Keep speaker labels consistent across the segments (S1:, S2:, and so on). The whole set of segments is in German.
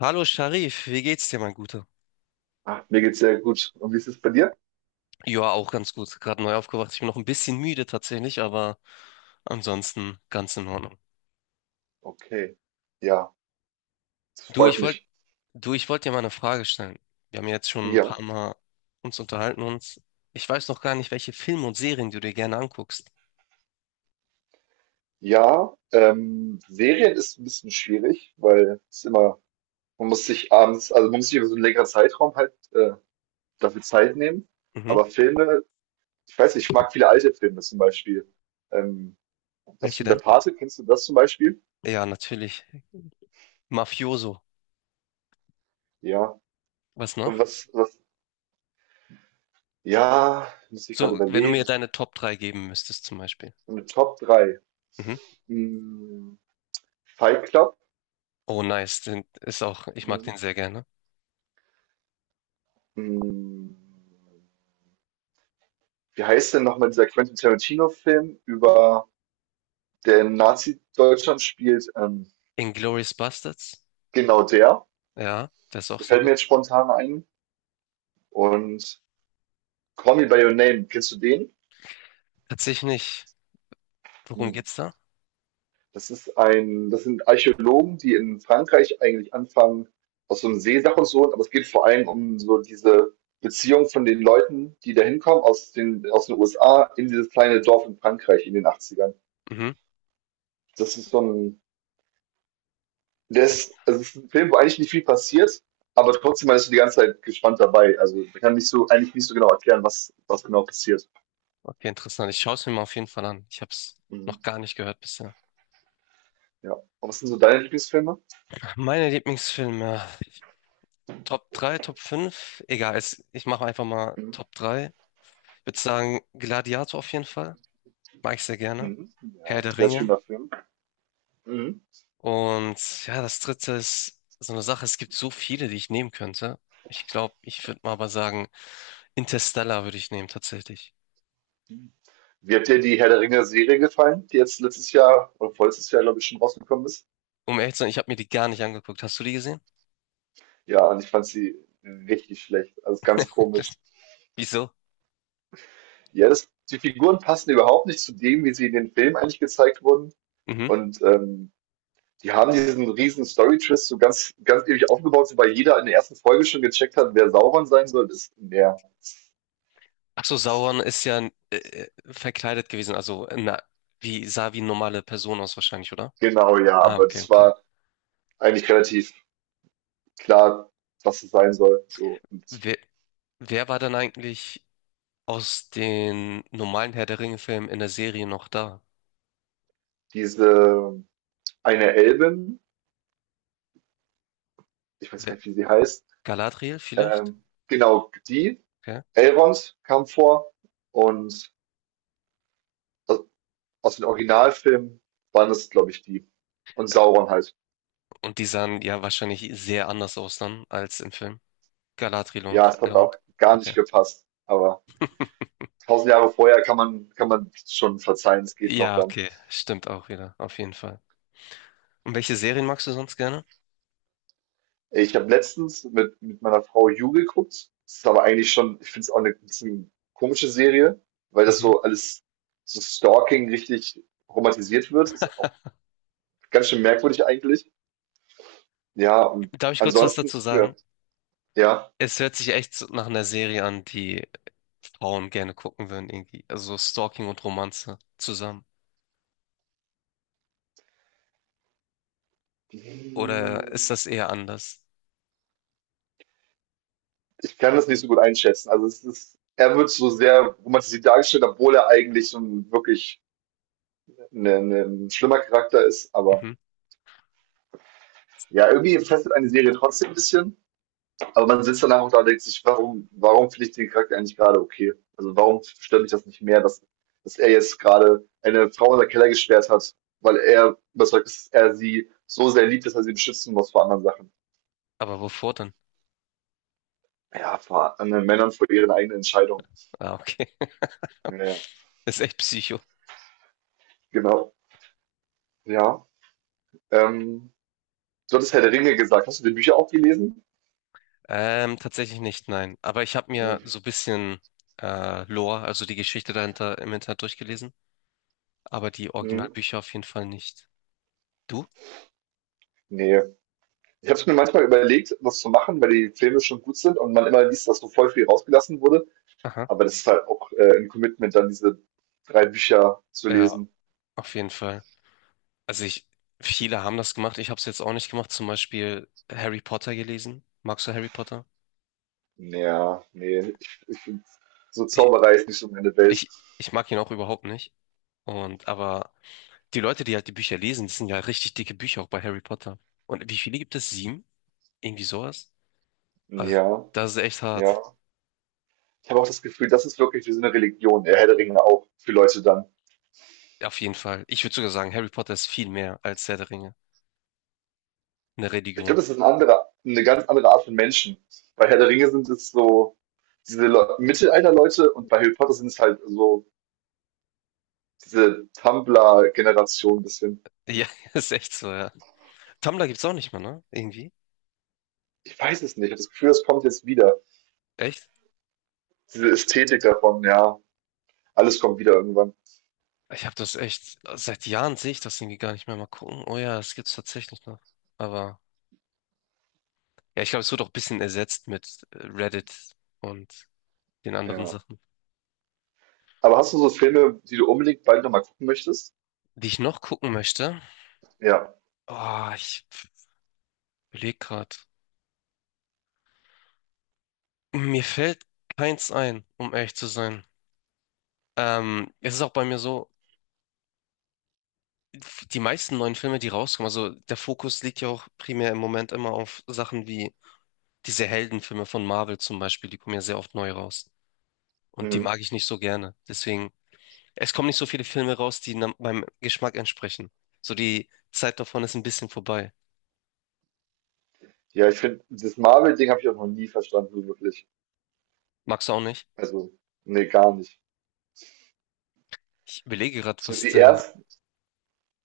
S1: Hallo Sharif, wie geht's dir, mein Guter?
S2: Ah, mir geht's sehr gut. Und wie ist es bei dir?
S1: Ja, auch ganz gut. Gerade neu aufgewacht. Ich bin noch ein bisschen müde tatsächlich, aber ansonsten ganz in Ordnung.
S2: Okay. Ja, das
S1: Du,
S2: freut
S1: ich wollte,
S2: mich.
S1: Du, ich wollte dir mal eine Frage stellen. Wir haben ja jetzt schon ein
S2: Ja.
S1: paar Mal uns unterhalten und ich weiß noch gar nicht, welche Filme und Serien du dir gerne anguckst.
S2: Ja, Serien ist ein bisschen schwierig, weil es ist immer, man muss sich abends, also man muss sich über so einen längeren Zeitraum halt dafür Zeit nehmen.
S1: Mhm.
S2: Aber Filme, ich weiß nicht, ich mag viele alte Filme zum Beispiel. Ähm, hast
S1: Welche
S2: du in der
S1: denn?
S2: Pate, kennst du das zum Beispiel?
S1: Ja, natürlich. Mafioso.
S2: Ja.
S1: Was
S2: Und
S1: noch?
S2: was, was, ja, muss ich gerade
S1: So, wenn du mir
S2: überlegen.
S1: deine Top 3 geben müsstest zum Beispiel.
S2: Eine Top drei.
S1: Mhm.
S2: Hm, Fight Club.
S1: Oh, nice. Den ist auch, ich mag den
S2: Mhm.
S1: sehr gerne.
S2: Hm, Wie heißt denn nochmal dieser Quentin Tarantino-Film über der in Nazi-Deutschland spielt?
S1: Inglourious Basterds.
S2: Genau der.
S1: Ja, der ist auch sehr
S2: Gefällt mir
S1: gut.
S2: jetzt spontan ein. Und Call Me by Your Name, kennst du den?
S1: Tatsächlich nicht. Worum
S2: Hm.
S1: geht's da?
S2: Das sind Archäologen, die in Frankreich eigentlich anfangen, aus so einem See-Sachen zu holen, aber es geht vor allem um so diese Beziehung von den Leuten, die da hinkommen aus den USA in dieses kleine Dorf in Frankreich in den Achtzigern.
S1: Mhm.
S2: Das ist so ein Der ist, also es ist ein Film, wo eigentlich nicht viel passiert, aber trotzdem man ist die ganze Zeit gespannt dabei. Also man kann nicht so, eigentlich nicht so genau erklären, was genau passiert.
S1: Okay, interessant. Ich schaue es mir mal auf jeden Fall an. Ich habe es
S2: Mhm.
S1: noch gar nicht gehört bisher.
S2: Ja. Und was sind so deine Lieblingsfilme?
S1: Meine Lieblingsfilme. Top 3, Top fünf, egal, es, ich mache einfach mal
S2: Mhm.
S1: Top drei. Ich würde sagen, Gladiator auf jeden Fall. Mag ich sehr gerne.
S2: Mhm.
S1: Herr
S2: Ja,
S1: der
S2: sehr
S1: Ringe.
S2: schöner Film. Mhm.
S1: Und ja, das dritte ist so eine Sache, es gibt so viele, die ich nehmen könnte. Ich glaube, ich würde mal aber sagen, Interstellar würde ich nehmen, tatsächlich.
S2: Wie hat dir die Herr der Ringe-Serie gefallen, die jetzt letztes Jahr oder vorletztes Jahr, glaube ich, schon rausgekommen ist?
S1: Um ehrlich zu sein, ich habe mir die gar nicht angeguckt. Hast du die gesehen?
S2: Ja, und ich fand sie richtig schlecht. Also ganz
S1: Das,
S2: komisch.
S1: wieso?
S2: Ja, die Figuren passen überhaupt nicht zu dem, wie sie in den Filmen eigentlich gezeigt wurden.
S1: Mhm.
S2: Und die haben diesen riesen Story-Twist so ganz, ganz ewig aufgebaut, so weil jeder in der ersten Folge schon gecheckt hat, wer Sauron sein soll.
S1: Ach so,
S2: Das,
S1: Sauron ist ja verkleidet gewesen, also na, wie sah wie eine normale Person aus wahrscheinlich, oder?
S2: genau, ja,
S1: Ah,
S2: aber
S1: okay,
S2: das
S1: okay.
S2: war eigentlich relativ klar, was es sein soll. So, und
S1: Wer, wer war dann eigentlich aus den normalen Herr der Ringe-Filmen in der Serie noch da?
S2: diese eine Elbin, ich weiß gar
S1: Wer,
S2: nicht, wie sie heißt,
S1: Galadriel vielleicht?
S2: genau,
S1: Okay.
S2: Elrond kam vor und aus- aus den Originalfilmen waren es, glaube ich, die. Und Sauron halt.
S1: Und die sahen ja wahrscheinlich sehr anders aus dann als im Film. Galadriel
S2: Ja,
S1: und
S2: es hat auch
S1: Elrond.
S2: gar nicht
S1: Okay.
S2: gepasst, aber tausend Jahre vorher kann man schon verzeihen, es geht noch
S1: Ja,
S2: dann.
S1: okay. Stimmt auch wieder. Auf jeden Fall. Und welche Serien magst du sonst gerne?
S2: Ich habe letztens mit meiner Frau You geguckt. Das ist aber eigentlich schon ich finde es auch eine bisschen komische Serie, weil das
S1: Mhm.
S2: so alles so Stalking richtig romantisiert wird. Ist auch ganz schön merkwürdig eigentlich. Ja, und
S1: Darf ich kurz was
S2: ansonsten
S1: dazu
S2: gucken
S1: sagen?
S2: wir ja.
S1: Es hört sich echt so nach einer Serie an, die Frauen gerne gucken würden, irgendwie. Also so Stalking und Romanze zusammen. Oder ist
S2: Hm,
S1: das eher anders?
S2: Ich kann das nicht so gut einschätzen. Also, es ist er wird so sehr romantisiert dargestellt, obwohl er eigentlich so 'n wirklich 'ne 'ne 'n schlimmer Charakter ist, aber.
S1: Mhm.
S2: Ja, irgendwie fesselt eine Serie trotzdem ein bisschen, aber man sitzt danach auch da und denkt sich, warum finde ich den Charakter eigentlich gerade okay? Also warum stört mich das nicht mehr, dass er jetzt gerade eine Frau in der Keller gesperrt hat, weil er überzeugt ist, dass er sie so sehr liebt, dass er sie beschützen muss vor anderen Sachen.
S1: Aber wovor denn?
S2: Ja, vor anderen Männern, vor ihren eigenen Entscheidungen.
S1: Ah, okay.
S2: Ja,
S1: Ist echt Psycho.
S2: genau. Ja. Ähm, du hattest Herr der Ringe gesagt. Hast du die Bücher auch gelesen?
S1: Tatsächlich nicht, nein. Aber ich habe mir
S2: Mhm.
S1: so ein bisschen Lore, also die Geschichte dahinter im Internet durchgelesen, aber die
S2: Mhm.
S1: Originalbücher auf jeden Fall nicht. Du?
S2: Nee. Ich habe es mir manchmal überlegt, das zu machen, weil die Filme schon gut sind und man immer liest, dass so voll viel rausgelassen wurde.
S1: Aha.
S2: Aber das ist halt auch ein Commitment, dann diese drei Bücher zu
S1: Ja,
S2: lesen.
S1: auf jeden Fall. Also ich, viele haben das gemacht, ich habe es jetzt auch nicht gemacht, zum Beispiel Harry Potter gelesen. Magst du Harry Potter?
S2: Ja, nee, ich find, so
S1: Ich,
S2: Zauberei ist nicht so meine Welt.
S1: ich mag ihn auch überhaupt nicht. Und aber die Leute, die halt die Bücher lesen, das sind ja richtig dicke Bücher auch bei Harry Potter. Und wie viele gibt es? Sieben? Irgendwie sowas? Also
S2: Ja,
S1: das ist echt
S2: ja.
S1: hart.
S2: Ich habe auch das Gefühl, das ist wirklich wie so eine Religion, der Herr der Ringe auch für Leute dann.
S1: Auf jeden Fall. Ich würde sogar sagen, Harry Potter ist viel mehr als Herr der Ringe. Eine
S2: Ich
S1: Religion.
S2: glaube, das ist eine ganz andere Art von Menschen. Bei Herr der Ringe sind es so diese Le Mittelalter-Leute und bei Harry Potter sind es halt so diese Tumblr-Generation ein bisschen.
S1: Ja, ist echt so, ja. Tumblr gibt's auch nicht mehr, ne? Irgendwie.
S2: Ich weiß es nicht. Ich habe das Gefühl, es kommt jetzt wieder.
S1: Echt?
S2: Diese Ästhetik davon, ja. Alles kommt wieder irgendwann.
S1: Ich habe das echt, seit Jahren sehe ich das irgendwie gar nicht mehr. Mal gucken. Oh ja, es gibt's tatsächlich noch. Aber ja, ich glaube, es wird auch ein bisschen ersetzt mit Reddit und den anderen
S2: Ja.
S1: Sachen.
S2: Aber hast du so Filme, die du unbedingt bald nochmal gucken möchtest?
S1: Die ich noch gucken möchte.
S2: Ja.
S1: Oh, ich überlege gerade. Mir fällt keins ein, um ehrlich zu sein. Es ist auch bei mir so, die meisten neuen Filme, die rauskommen, also der Fokus liegt ja auch primär im Moment immer auf Sachen wie diese Heldenfilme von Marvel zum Beispiel, die kommen ja sehr oft neu raus. Und die mag
S2: Mhm.
S1: ich nicht so gerne. Deswegen, es kommen nicht so viele Filme raus, die meinem Geschmack entsprechen. So die Zeit davon ist ein bisschen vorbei.
S2: Ja, ich finde, das Marvel-Ding habe ich auch noch nie verstanden, so wirklich.
S1: Magst du auch nicht?
S2: Also, nee, gar nicht.
S1: Ich überlege gerade,
S2: So
S1: was der.
S2: ersten,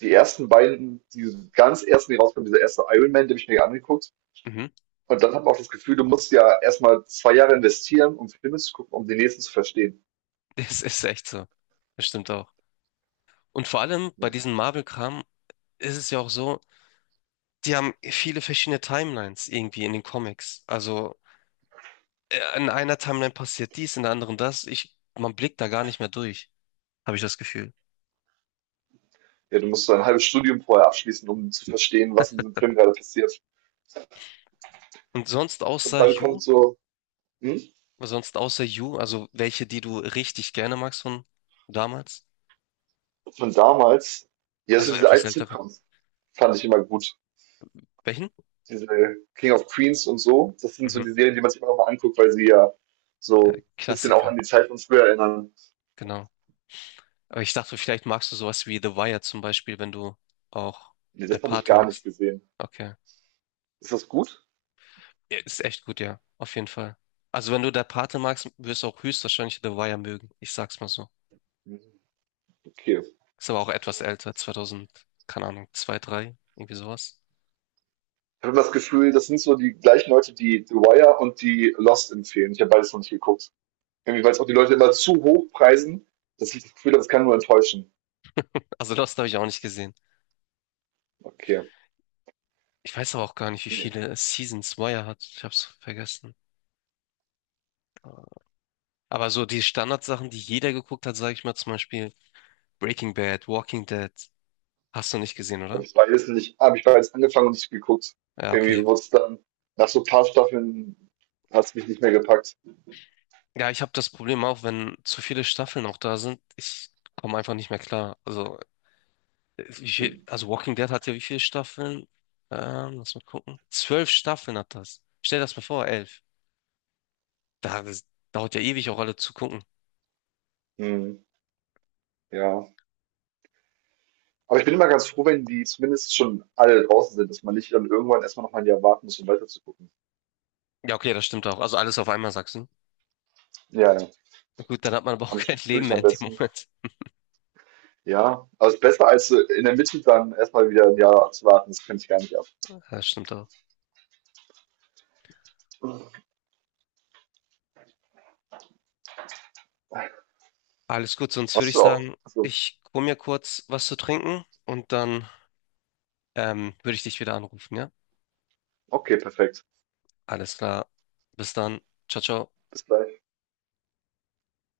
S2: die ersten beiden, die ganz ersten, die rauskommen, dieser erste Iron Man, den habe ich mir angeguckt.
S1: Mhm.
S2: Und dann habe ich auch das Gefühl, du musst ja erstmal 2 Jahre investieren, um Filme zu gucken, um den nächsten zu verstehen.
S1: Es ist echt so. Das stimmt auch. Und vor allem bei
S2: Hm.
S1: diesem Marvel-Kram ist es ja auch so, die haben viele verschiedene Timelines irgendwie in den Comics. Also in einer Timeline passiert dies, in der anderen das. Ich, man blickt da gar nicht mehr durch, habe ich das Gefühl.
S2: Ja, du musst so ein halbes Studium vorher abschließen, um zu verstehen, was in diesem Film gerade passiert.
S1: Und
S2: Und dann kommt so, hm,
S1: Sonst außer You, also welche, die du richtig gerne magst von damals,
S2: von damals, ja, so
S1: also
S2: diese
S1: etwas
S2: alten
S1: ältere.
S2: Sitcoms fand ich immer gut.
S1: Welchen?
S2: Diese King of Queens und so, das sind so
S1: Mhm.
S2: die Serien, die man sich immer noch mal anguckt, weil sie ja so ein bisschen auch
S1: Klassiker,
S2: an die Zeit von früher erinnern.
S1: genau. Aber ich dachte, vielleicht magst du sowas wie The Wire zum Beispiel, wenn du auch
S2: Nee,
S1: Der
S2: das habe ich
S1: Pate
S2: gar nicht
S1: magst.
S2: gesehen.
S1: Okay.
S2: Ist das gut?
S1: Ja, ist echt gut, ja. Auf jeden Fall. Also wenn du Der Pate magst, wirst du auch höchstwahrscheinlich The Wire mögen. Ich sag's mal so.
S2: Mhm, okay.
S1: Ist aber auch etwas älter, 2000, keine Ahnung, 2 3 irgendwie sowas.
S2: Ich habe das Gefühl, das sind so die gleichen Leute, die The Wire und die Lost empfehlen. Ich habe beides noch nicht geguckt. Irgendwie, weil es auch die Leute immer zu hoch preisen, dass ich das Gefühl habe, es kann nur enttäuschen.
S1: Also Lost habe ich auch nicht gesehen.
S2: Okay.
S1: Ich weiß aber auch gar nicht, wie
S2: Nee.
S1: viele Seasons Wire hat. Ich habe es vergessen. Aber so die Standardsachen, die jeder geguckt hat, sage ich mal zum Beispiel Breaking Bad, Walking Dead, hast du nicht gesehen,
S2: Und
S1: oder?
S2: ich weiß nicht, habe ich bereits angefangen und nicht geguckt.
S1: Ja,
S2: Irgendwie
S1: okay.
S2: wurde es dann, nach so ein paar Staffeln hat es mich nicht mehr gepackt.
S1: Ja, ich habe das Problem auch, wenn zu viele Staffeln auch da sind, ich komme einfach nicht mehr klar. Also, wie viel, also Walking Dead hat ja wie viele Staffeln? Lass mal gucken. 12 Staffeln hat das. Stell das mal vor, 11. Da, das dauert ja ewig auch alle zu gucken.
S2: Hm, ja. Aber ich bin immer ganz froh, wenn die zumindest schon alle draußen sind, dass man nicht dann irgendwann erstmal noch mal ein Jahr warten muss, um weiter zu gucken.
S1: Ja, okay, das stimmt auch. Also alles auf einmal, sagst du.
S2: Ja, ja.
S1: Na gut, dann hat man aber auch
S2: Am
S1: kein
S2: Stück
S1: Leben
S2: durch
S1: mehr
S2: am
S1: in dem
S2: besten.
S1: Moment.
S2: Ja, also ist besser als in der Mitte dann erstmal wieder ein Jahr zu warten. Das könnte ich gar nicht ab.
S1: Ja, das stimmt auch. Alles gut, sonst würde
S2: Hast
S1: ich
S2: du auch?
S1: sagen,
S2: Also,
S1: ich hol mir kurz was zu trinken und dann würde ich dich wieder anrufen, ja?
S2: okay, perfekt.
S1: Alles klar. Bis dann. Ciao, ciao.
S2: Bis gleich.